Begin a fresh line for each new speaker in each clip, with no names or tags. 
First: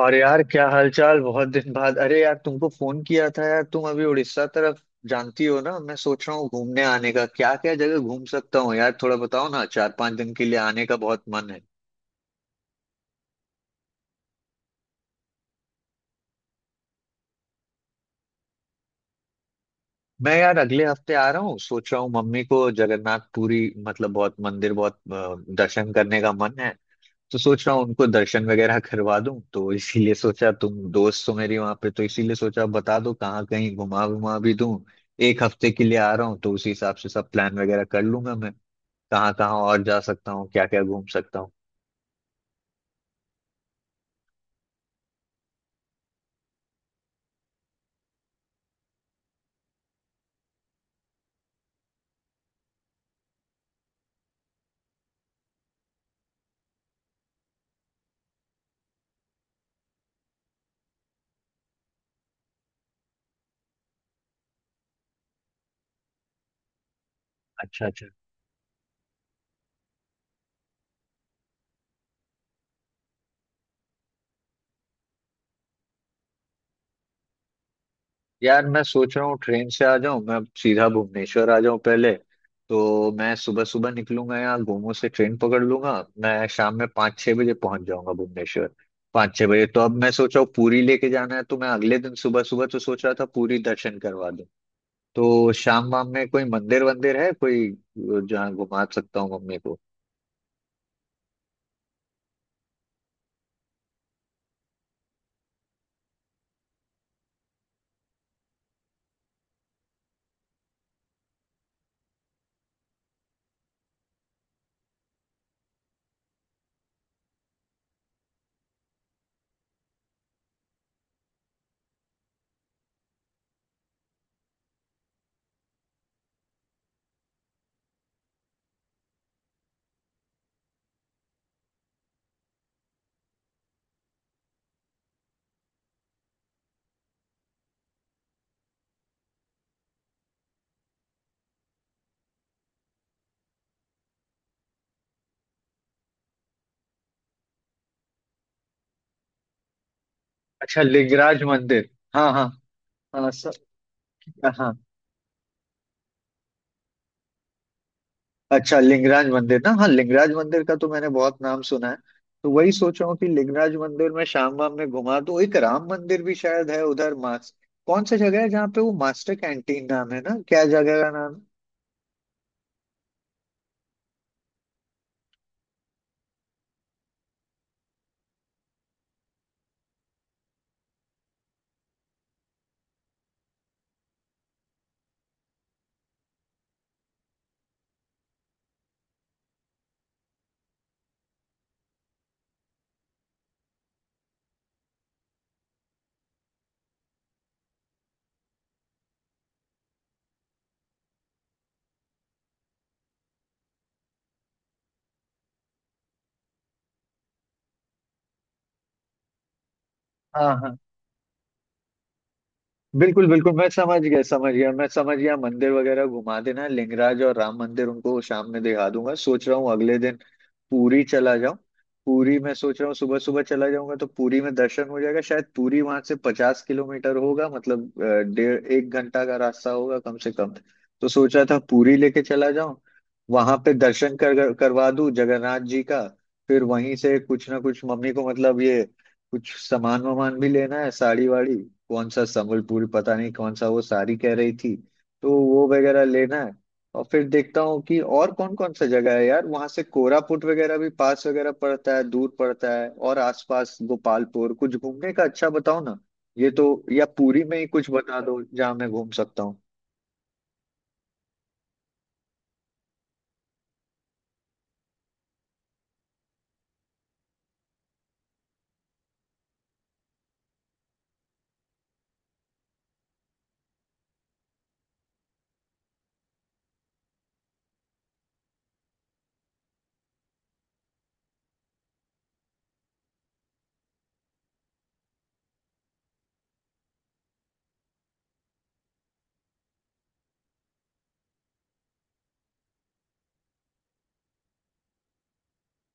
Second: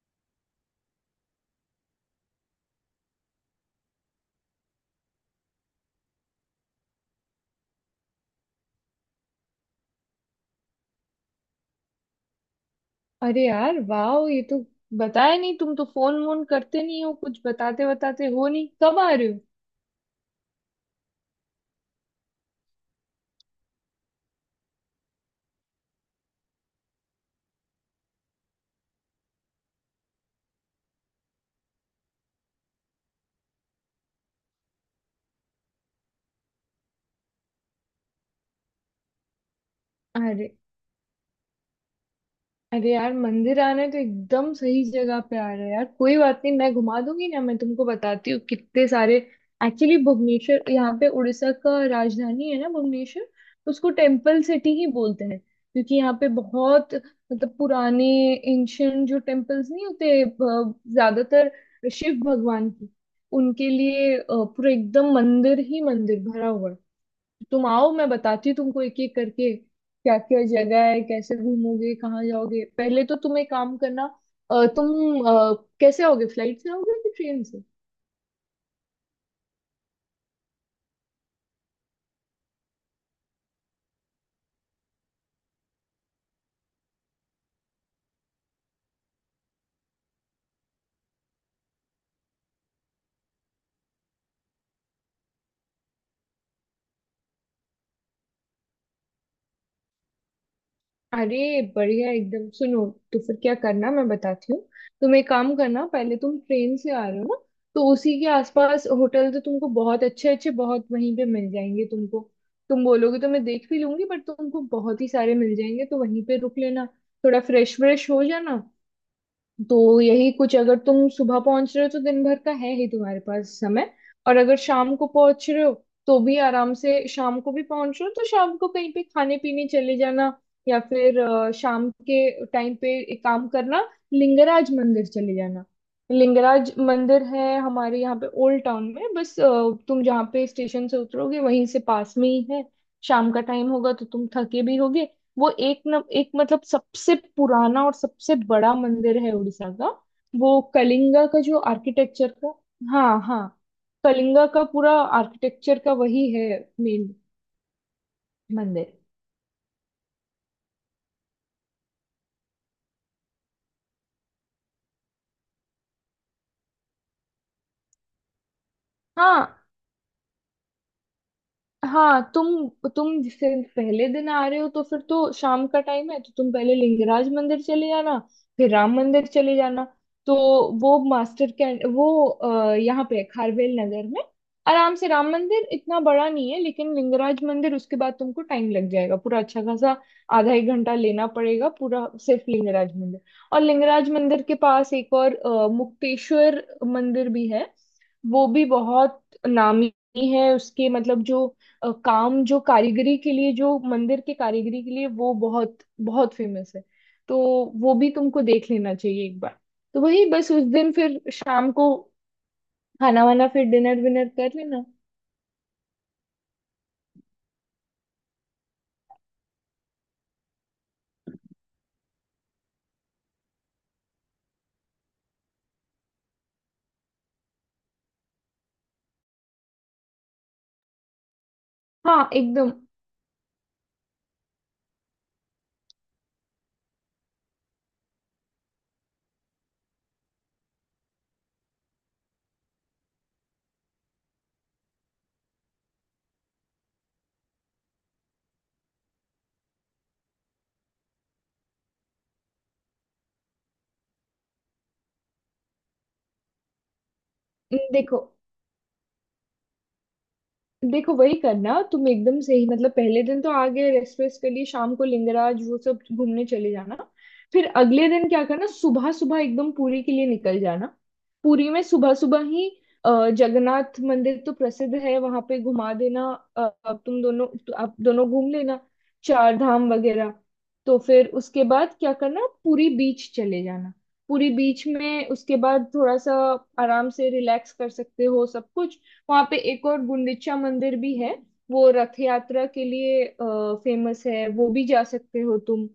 और यार, क्या हालचाल। बहुत दिन बाद। अरे यार तुमको फोन किया था। यार तुम अभी उड़ीसा तरफ। जानती हो ना, मैं सोच रहा हूँ घूमने आने का। क्या क्या जगह घूम सकता हूँ यार, थोड़ा बताओ ना। चार पांच दिन के लिए आने का बहुत मन है।
अरे यार वाह, ये तो बताया नहीं। तुम तो फोन वोन करते नहीं हो। कुछ बताते बताते हो नहीं। कब आ रहे हो?
मैं यार अगले हफ्ते आ रहा हूँ। सोच रहा हूँ मम्मी को जगन्नाथ पुरी, मतलब बहुत मंदिर, बहुत दर्शन करने का मन है। तो सोच रहा हूँ उनको दर्शन वगैरह करवा दूं। तो इसीलिए सोचा तुम दोस्त हो मेरी वहां पे, तो इसीलिए सोचा बता दो कहाँ कहीं घुमा घुमा भी दूं। एक हफ्ते के लिए आ रहा हूँ, तो उसी हिसाब से सब प्लान वगैरह कर लूंगा मैं। कहाँ कहाँ और जा सकता हूँ,
अरे
क्या क्या घूम सकता हूँ।
अरे यार, मंदिर आने तो एकदम सही जगह पे आ रहे हैं यार। कोई बात नहीं, मैं घुमा दूंगी ना। मैं तुमको बताती हूँ कितने सारे। एक्चुअली भुवनेश्वर, यहाँ पे उड़ीसा का राजधानी है ना, भुवनेश्वर तो उसको टेम्पल सिटी ही बोलते हैं, क्योंकि यहाँ पे बहुत मतलब पुराने एंशियंट जो टेम्पल्स नहीं होते ज्यादातर शिव भगवान की, उनके लिए पूरा एकदम मंदिर ही मंदिर भरा हुआ है। तुम
अच्छा
आओ,
अच्छा।
मैं बताती हूँ तुमको एक एक करके क्या क्या जगह है, कैसे घूमोगे, कहाँ जाओगे। पहले तो तुम एक काम करना, तुम कैसे आओगे, फ्लाइट से आओगे कि ट्रेन से?
यार मैं सोच रहा हूँ ट्रेन से आ जाऊं। मैं अब सीधा भुवनेश्वर आ जाऊं पहले। तो मैं सुबह सुबह निकलूंगा, यहाँ गोमो से ट्रेन पकड़ लूंगा। मैं शाम में पाँच छह बजे पहुंच जाऊंगा भुवनेश्वर। पाँच छह बजे, तो अब मैं सोच रहा हूँ पूरी लेके जाना है, तो मैं अगले दिन सुबह सुबह, तो सोच रहा था पूरी दर्शन करवा दूं। तो शाम वाम में कोई मंदिर वंदिर है कोई, जहाँ घुमा सकता हूँ मम्मी को।
अरे बढ़िया एकदम, सुनो। तो फिर क्या करना मैं बताती हूँ। तुम एक काम करना, पहले तुम ट्रेन से आ रहे हो ना, तो उसी के आसपास होटल तो तुमको बहुत अच्छे अच्छे बहुत वहीं पे मिल जाएंगे तुमको। तुम बोलोगे तो मैं देख भी लूंगी, बट तुमको बहुत ही सारे मिल जाएंगे, तो वहीं पे रुक लेना। थोड़ा फ्रेश व्रेश हो जाना। तो यही कुछ, अगर तुम सुबह पहुंच रहे हो तो दिन भर का है ही तुम्हारे पास समय। और अगर शाम को पहुंच रहे हो तो भी आराम से, शाम को भी पहुंच रहे हो तो शाम को कहीं पे खाने पीने चले जाना। या फिर शाम के टाइम पे एक काम करना, लिंगराज मंदिर चले जाना। लिंगराज मंदिर है हमारे यहाँ पे ओल्ड टाउन में, बस तुम जहाँ पे स्टेशन से उतरोगे वहीं से पास में ही है। शाम का टाइम होगा तो तुम थके भी होगे। वो एक न एक मतलब सबसे पुराना और सबसे बड़ा मंदिर है उड़ीसा का। वो
अच्छा,
कलिंगा का
लिंगराज
जो
मंदिर।
आर्किटेक्चर
हाँ हाँ।
का। हाँ
हाँ
हाँ,
सब।
कलिंगा का
हाँ।
पूरा आर्किटेक्चर का वही है मेन
अच्छा
मंदिर।
लिंगराज मंदिर ना। हाँ, लिंगराज मंदिर का तो मैंने बहुत नाम सुना है। तो वही सोच रहा हूँ कि लिंगराज मंदिर में शाम वाम में घुमा दूँ। एक राम मंदिर भी शायद है उधर मास, कौन सा जगह है जहाँ पे वो मास्टर
हाँ
कैंटीन नाम है ना, क्या जगह का नाम है?
हाँ, तुम जिससे पहले दिन आ रहे हो, तो फिर तो शाम का टाइम है तो तुम पहले लिंगराज मंदिर चले जाना, फिर राम मंदिर चले जाना। तो वो मास्टर कैंट, वो यहाँ पे है, खारवेल नगर में। आराम से, राम मंदिर इतना बड़ा नहीं है, लेकिन लिंगराज मंदिर उसके बाद तुमको टाइम लग जाएगा पूरा अच्छा खासा। आधा एक घंटा लेना पड़ेगा पूरा सिर्फ लिंगराज मंदिर। और लिंगराज मंदिर के पास एक और मुक्तेश्वर मंदिर भी है। वो भी बहुत नामी है, उसके मतलब जो काम, जो कारीगरी के लिए, जो मंदिर के कारीगरी के लिए वो बहुत बहुत फेमस है। तो वो भी तुमको देख लेना चाहिए एक बार। तो वही बस
हाँ
उस
हाँ।
दिन फिर शाम को खाना
बिल्कुल
वाना,
बिल्कुल,
फिर
मैं समझ
डिनर
गया,
विनर
समझ
कर
गया,
लेना।
मैं समझ गया। मंदिर वगैरह घुमा देना, लिंगराज और राम मंदिर उनको शाम में दिखा दूंगा। सोच रहा हूँ अगले दिन पूरी चला जाऊं। पूरी मैं सोच रहा हूँ सुबह सुबह चला जाऊंगा, तो पूरी में दर्शन हो जाएगा शायद। पूरी वहां से 50 किलोमीटर होगा, मतलब डेढ़ एक घंटा का रास्ता होगा कम से कम। तो सोच रहा था पूरी लेके
हाँ
चला
एकदम,
जाऊं। वहां पे दर्शन कर करवा दूं जगन्नाथ जी का। फिर वहीं से कुछ ना कुछ मम्मी को, मतलब ये कुछ सामान वामान भी लेना है, साड़ी वाड़ी। कौन सा संबलपुर, पता नहीं कौन सा वो साड़ी कह रही थी। तो वो वगैरह लेना है। और फिर देखता हूँ कि और कौन कौन सा जगह है यार। वहां से कोरापुट वगैरह भी पास वगैरह पड़ता है, दूर पड़ता है। और आसपास गोपालपुर कुछ घूमने का अच्छा बताओ ना ये तो। या पुरी में ही कुछ
देखो
बता दो जहाँ मैं घूम सकता हूँ।
देखो, वही करना तुम एकदम सही। मतलब पहले दिन तो आगे रेस्ट वेस्ट के लिए शाम को लिंगराज वो सब घूमने चले जाना। फिर अगले दिन क्या करना, सुबह सुबह एकदम पुरी के लिए निकल जाना। पुरी में सुबह सुबह ही जगन्नाथ मंदिर तो प्रसिद्ध है, वहां पे घुमा देना। अब तुम दोनों तो, आप दोनों घूम लेना चार धाम वगैरह। तो फिर उसके बाद क्या करना, पुरी बीच चले जाना। पुरी बीच में उसके बाद थोड़ा सा आराम से रिलैक्स कर सकते हो सब कुछ। वहां पे एक और गुंडिचा मंदिर भी है। वो रथ यात्रा के लिए फेमस है, वो भी जा सकते हो तुम,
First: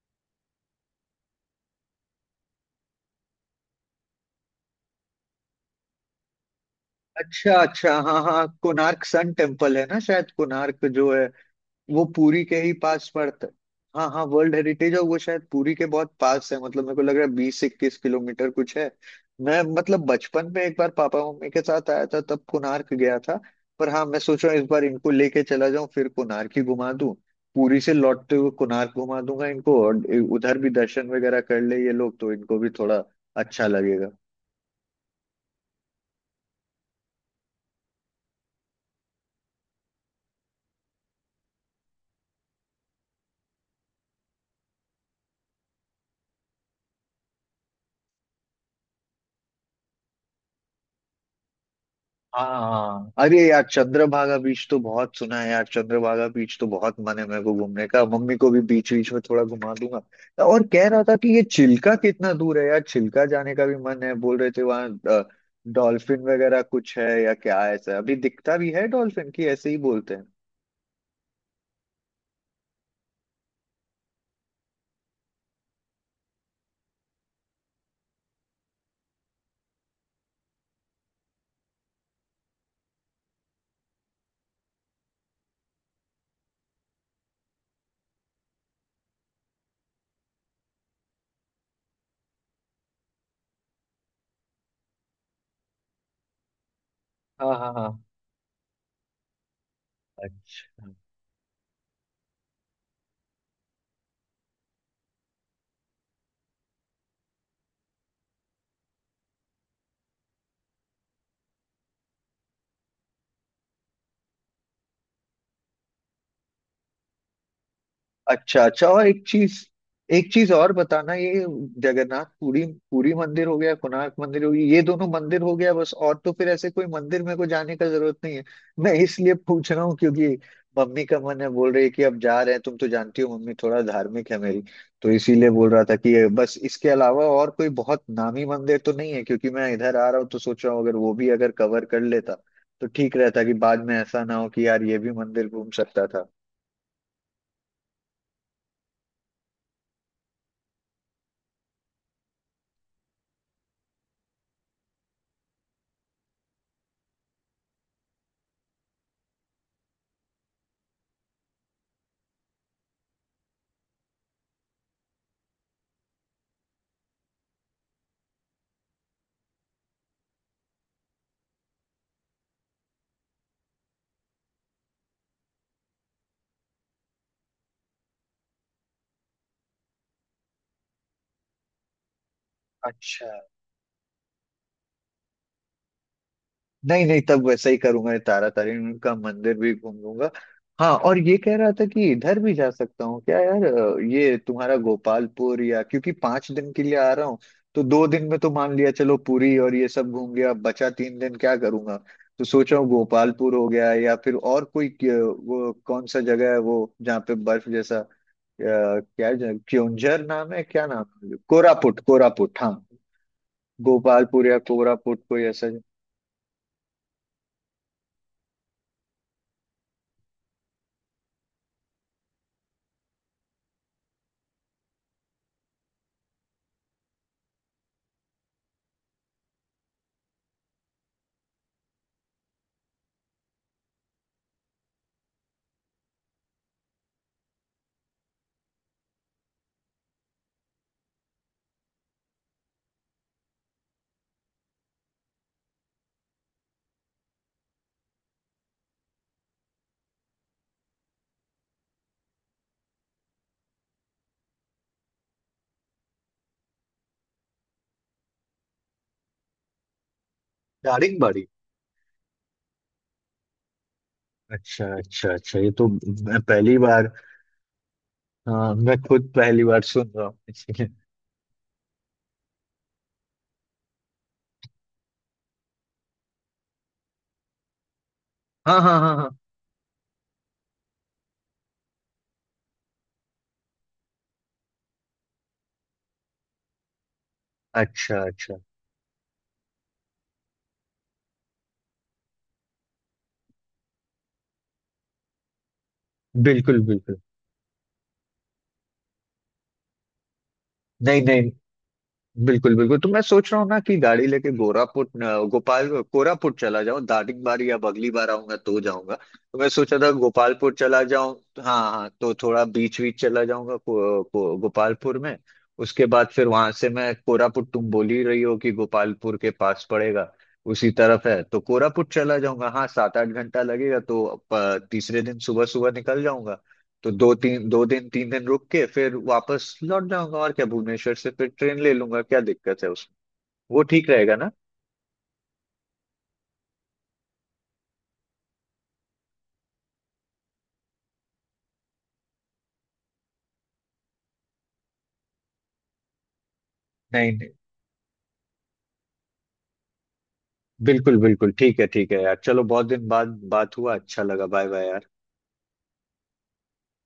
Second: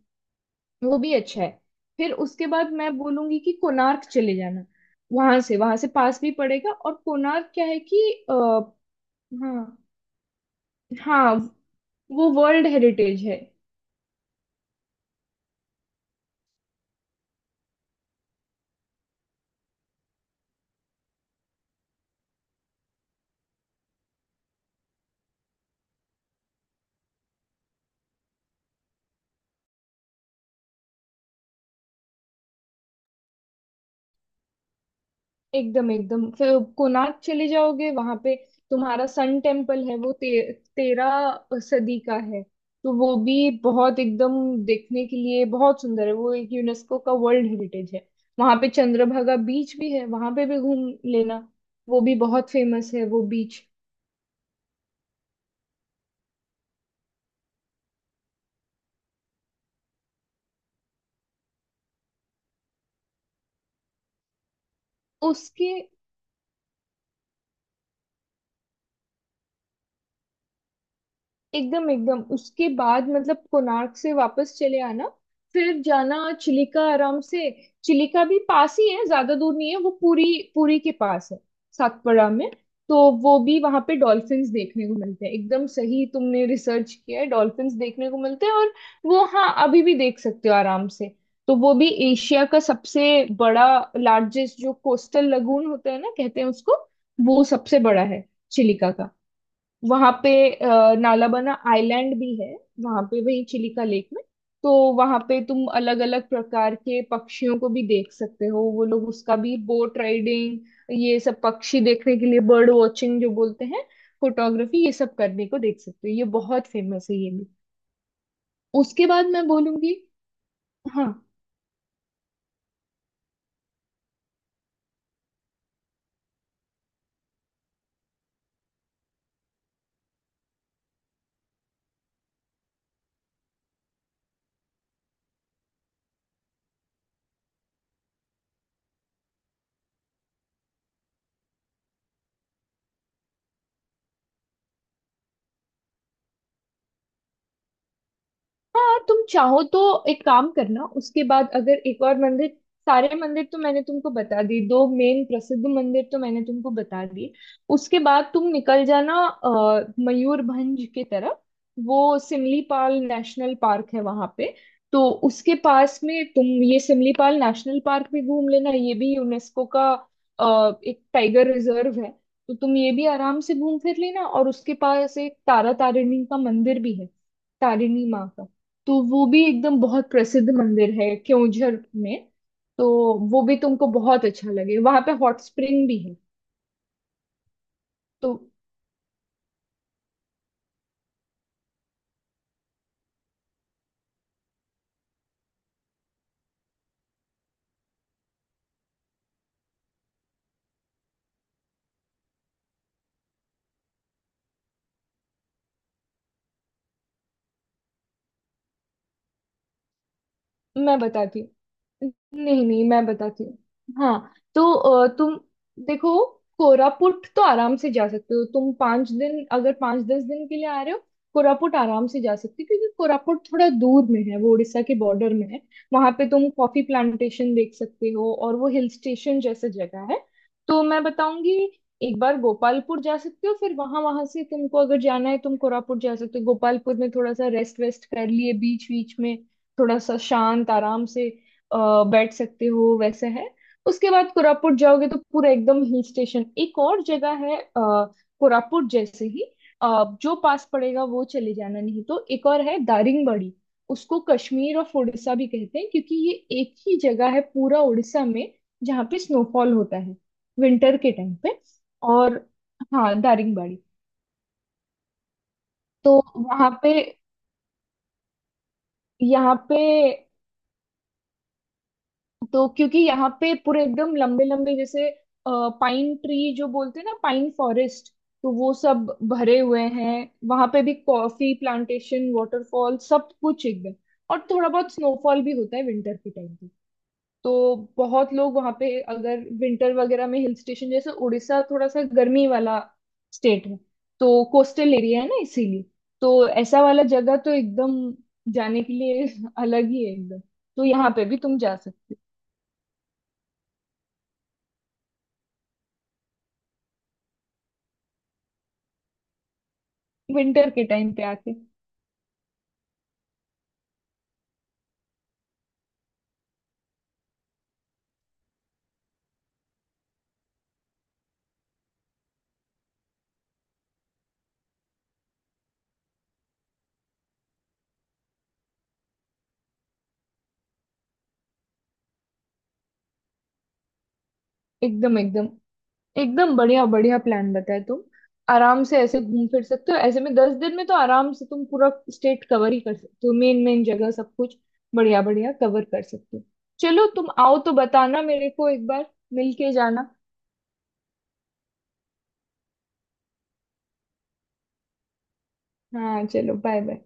वो भी अच्छा है। फिर उसके बाद मैं बोलूंगी कि कोणार्क चले जाना। वहां से, वहां से पास भी पड़ेगा। और कोणार्क
अच्छा
क्या है
अच्छा।
कि
हाँ हाँ,
आ,
कोणार्क सन
हाँ
टेम्पल है ना शायद। कोणार्क जो है
हाँ,
वो
वो
पुरी के
वर्ल्ड
ही पास
हेरिटेज है।
पड़ता है। हाँ हाँ, वर्ल्ड हेरिटेज है वो, शायद पुरी के बहुत पास है। मतलब मेरे को लग रहा है 20-21 किलोमीटर कुछ है। मैं मतलब बचपन में एक बार पापा मम्मी के साथ आया था, तब कोणार्क गया था। पर हाँ, मैं सोच रहा हूँ इस बार इनको लेके चला जाऊं, फिर कोणार्क ही घुमा दूं। पुरी से लौटते हुए कोणार्क घुमा दूंगा इनको। और उधर भी दर्शन वगैरह कर ले ये लोग, तो इनको भी थोड़ा अच्छा लगेगा।
एकदम एकदम, फिर कोणार्क चले जाओगे, वहां पे तुम्हारा सन टेम्पल है, वो तेरह सदी का है। तो वो भी बहुत एकदम देखने के लिए बहुत सुंदर है। वो एक यूनेस्को का वर्ल्ड हेरिटेज है। वहां पे चंद्रभागा बीच भी है, वहां पे भी घूम लेना। वो भी बहुत फेमस है
हाँ,
वो
अरे
बीच।
यार चंद्रभागा बीच तो बहुत सुना है यार। चंद्रभागा बीच तो बहुत मन है मेरे को घूमने का। मम्मी को भी बीच बीच में थोड़ा घुमा दूंगा। और कह रहा था कि ये चिल्का कितना दूर है यार, चिल्का जाने का भी मन है। बोल रहे थे वहाँ
उसके
डॉल्फिन वगैरह कुछ है या क्या है, ऐसा अभी दिखता भी है डॉल्फिन की, ऐसे ही बोलते हैं।
एकदम एकदम, उसके बाद मतलब कोणार्क से वापस चले आना। फिर जाना चिलिका, आराम से। चिलिका भी पास ही है, ज्यादा दूर नहीं है, वो पूरी। पूरी के पास है, सातपड़ा में। तो वो भी वहां पे डॉल्फिन्स देखने को मिलते हैं। एकदम सही, तुमने रिसर्च किया है, डॉल्फिन्स देखने को मिलते हैं। और वो हाँ, अभी भी देख सकते हो आराम से। तो वो भी एशिया का सबसे बड़ा, लार्जेस्ट जो कोस्टल लगून होता है ना, कहते हैं उसको, वो
हाँ हाँ
सबसे
हाँ।
बड़ा है चिलिका का। वहां पे
अच्छा।
नालाबना आइलैंड भी है वहां पे, वही चिलिका लेक में। तो वहां पे तुम अलग अलग प्रकार के पक्षियों को भी देख सकते हो। वो लोग उसका भी बोट राइडिंग, ये सब पक्षी देखने के लिए बर्ड वॉचिंग जो बोलते हैं, फोटोग्राफी, ये सब करने को देख सकते हो। ये बहुत फेमस है ये भी।
अच्छा अच्छा,
उसके
और एक
बाद मैं
चीज,
बोलूंगी,
एक चीज और बताना
हाँ
ये। जगन्नाथ पुरी, पुरी मंदिर हो गया, कोणार्क मंदिर हो गया, ये दोनों मंदिर हो गया बस। और तो फिर ऐसे कोई मंदिर मेरे को जाने का जरूरत नहीं है। मैं इसलिए पूछ रहा हूँ क्योंकि मम्मी का मन है, बोल रही है कि अब जा रहे हैं। तुम तो जानती हो मम्मी थोड़ा धार्मिक है मेरी। तो इसीलिए बोल रहा था कि ये बस, इसके अलावा और कोई बहुत नामी मंदिर तो नहीं है। क्योंकि मैं इधर आ रहा हूँ, तो सोच रहा हूँ अगर वो भी अगर कवर कर लेता तो ठीक रहता। कि बाद में ऐसा ना हो कि यार ये भी मंदिर घूम सकता था।
हाँ, तुम चाहो तो एक काम करना, उसके बाद अगर एक और मंदिर, सारे मंदिर तो मैंने तुमको बता दिए, दो मेन प्रसिद्ध मंदिर तो मैंने तुमको बता दिए। उसके बाद तुम निकल जाना मयूरभंज की तरफ। वो सिमलीपाल नेशनल पार्क है वहां पे। तो उसके पास में तुम ये सिमलीपाल नेशनल पार्क भी घूम लेना। ये भी यूनेस्को का एक टाइगर रिजर्व है। तो तुम ये भी आराम से घूम फिर लेना। और उसके पास एक तारा तारिणी का मंदिर भी है, तारिणी माँ का। तो वो भी एकदम बहुत प्रसिद्ध मंदिर है क्योंझर में। तो
अच्छा।
वो भी तुमको बहुत अच्छा लगे। वहां पे हॉट स्प्रिंग भी है।
नहीं नहीं, तब वैसा ही करूंगा। ये
तो
तारा तारिणी का मंदिर भी घूम लूंगा। हाँ, और ये कह रहा था कि इधर भी जा सकता हूँ क्या यार। ये तुम्हारा गोपालपुर या, क्योंकि 5 दिन के लिए आ रहा हूँ। तो 2 दिन में तो मान लिया चलो पुरी और ये सब घूम गया, अब बचा 3 दिन क्या करूंगा। तो सोच रहा हूँ गोपालपुर हो गया, या फिर और कोई, वो कौन सा जगह है वो जहाँ पे बर्फ जैसा, क्या है? क्योंझर नाम है क्या?
मैं
नाम है
बताती
कोरापुट,
हूँ,
कोरापुट,
नहीं
हाँ।
नहीं मैं बताती हूँ। हाँ
गोपालपुर या
तो
कोरापुट,
तुम
कोई ऐसा।
देखो, कोरापुट तो आराम से जा सकते हो तुम। 5 दिन, अगर 5-10 दिन के लिए आ रहे हो, कोरापुट आराम से जा सकते हो, क्योंकि कोरापुट थोड़ा दूर में है, वो उड़ीसा के बॉर्डर में है। वहां पे तुम कॉफी प्लांटेशन देख सकते हो और वो हिल स्टेशन जैसा जगह है। तो मैं बताऊंगी, एक बार गोपालपुर जा सकते हो, फिर वहां, वहां से तुमको अगर जाना है तुम कोरापुट जा सकते हो। गोपालपुर में थोड़ा सा रेस्ट वेस्ट कर लिए बीच बीच में, थोड़ा सा शांत आराम से अ, बैठ सकते हो, वैसे है। उसके बाद कोरापुट जाओगे तो पूरा एकदम हिल स्टेशन। एक और जगह है कोरापुट जैसे ही जो पास पड़ेगा वो चले जाना। नहीं तो एक और है दारिंगबाड़ी, उसको कश्मीर ऑफ उड़ीसा भी कहते हैं, क्योंकि ये एक ही जगह है पूरा उड़ीसा में जहाँ पे स्नोफॉल होता है विंटर के टाइम
दारिंगबाड़ी।
पे। और हाँ, दारिंगबाड़ी,
अच्छा अच्छा अच्छा, ये तो
तो
मैं
वहाँ
पहली
पे,
बार, हाँ मैं खुद
यहाँ
पहली
पे,
बार सुन रहा हूँ इसलिए।
तो क्योंकि यहाँ पे पूरे एकदम लंबे लंबे जैसे पाइन ट्री जो बोलते हैं ना, पाइन फॉरेस्ट, तो वो
हाँ हाँ
सब
हाँ हाँ।
भरे हुए हैं। वहां पे भी कॉफी प्लांटेशन, वाटरफॉल, सब कुछ एकदम। और थोड़ा बहुत स्नोफॉल भी होता है विंटर के टाइम पे। तो
अच्छा
बहुत लोग
अच्छा।
वहां पे, अगर विंटर वगैरह में हिल स्टेशन जैसे, उड़ीसा थोड़ा सा गर्मी वाला स्टेट है, तो कोस्टल एरिया है ना इसीलिए, तो
बिल्कुल
ऐसा वाला
बिल्कुल।
जगह तो एकदम जाने के लिए अलग ही है एकदम। तो यहाँ
नहीं
पे भी
नहीं,
तुम जा सकते हो
बिल्कुल बिल्कुल, तो मैं सोच रहा हूँ ना कि गाड़ी लेके गोरापुट अ, गोपाल कोरापुट चला जाऊँ। दार्जिलिंग बार, या अगली बार आऊंगा तो जाऊंगा, तो मैं सोचा था
विंटर
गोपालपुर
के
चला
टाइम पे
जाऊँ।
आके।
हाँ हाँ, तो थोड़ा बीच बीच चला जाऊंगा गोपालपुर में। उसके बाद फिर वहां से मैं कोरापुट, तुम बोल ही रही हो कि गोपालपुर के पास पड़ेगा, उसी तरफ है, तो कोरापुट चला जाऊंगा। हाँ 7-8 घंटा लगेगा, तो तीसरे दिन सुबह सुबह निकल जाऊंगा। तो दो दिन तीन दिन रुक के फिर वापस लौट जाऊंगा। और क्या, भुवनेश्वर से फिर ट्रेन ले लूंगा, क्या दिक्कत है उसमें। वो ठीक रहेगा ना।
एकदम एकदम, एकदम बढ़िया बढ़िया प्लान बताया तुम। आराम से ऐसे घूम फिर सकते हो। ऐसे में 10 दिन में तो आराम से तुम पूरा स्टेट कवर ही कर सकते हो, मेन मेन जगह सब कुछ बढ़िया बढ़िया कवर कर सकते हो। चलो तुम
नहीं नहीं,
आओ तो बताना मेरे को, एक बार मिल के जाना।
बिल्कुल बिल्कुल, ठीक है यार। चलो बहुत दिन बाद बात हुआ, अच्छा लगा, बाय बाय यार।
हाँ चलो, बाय बाय।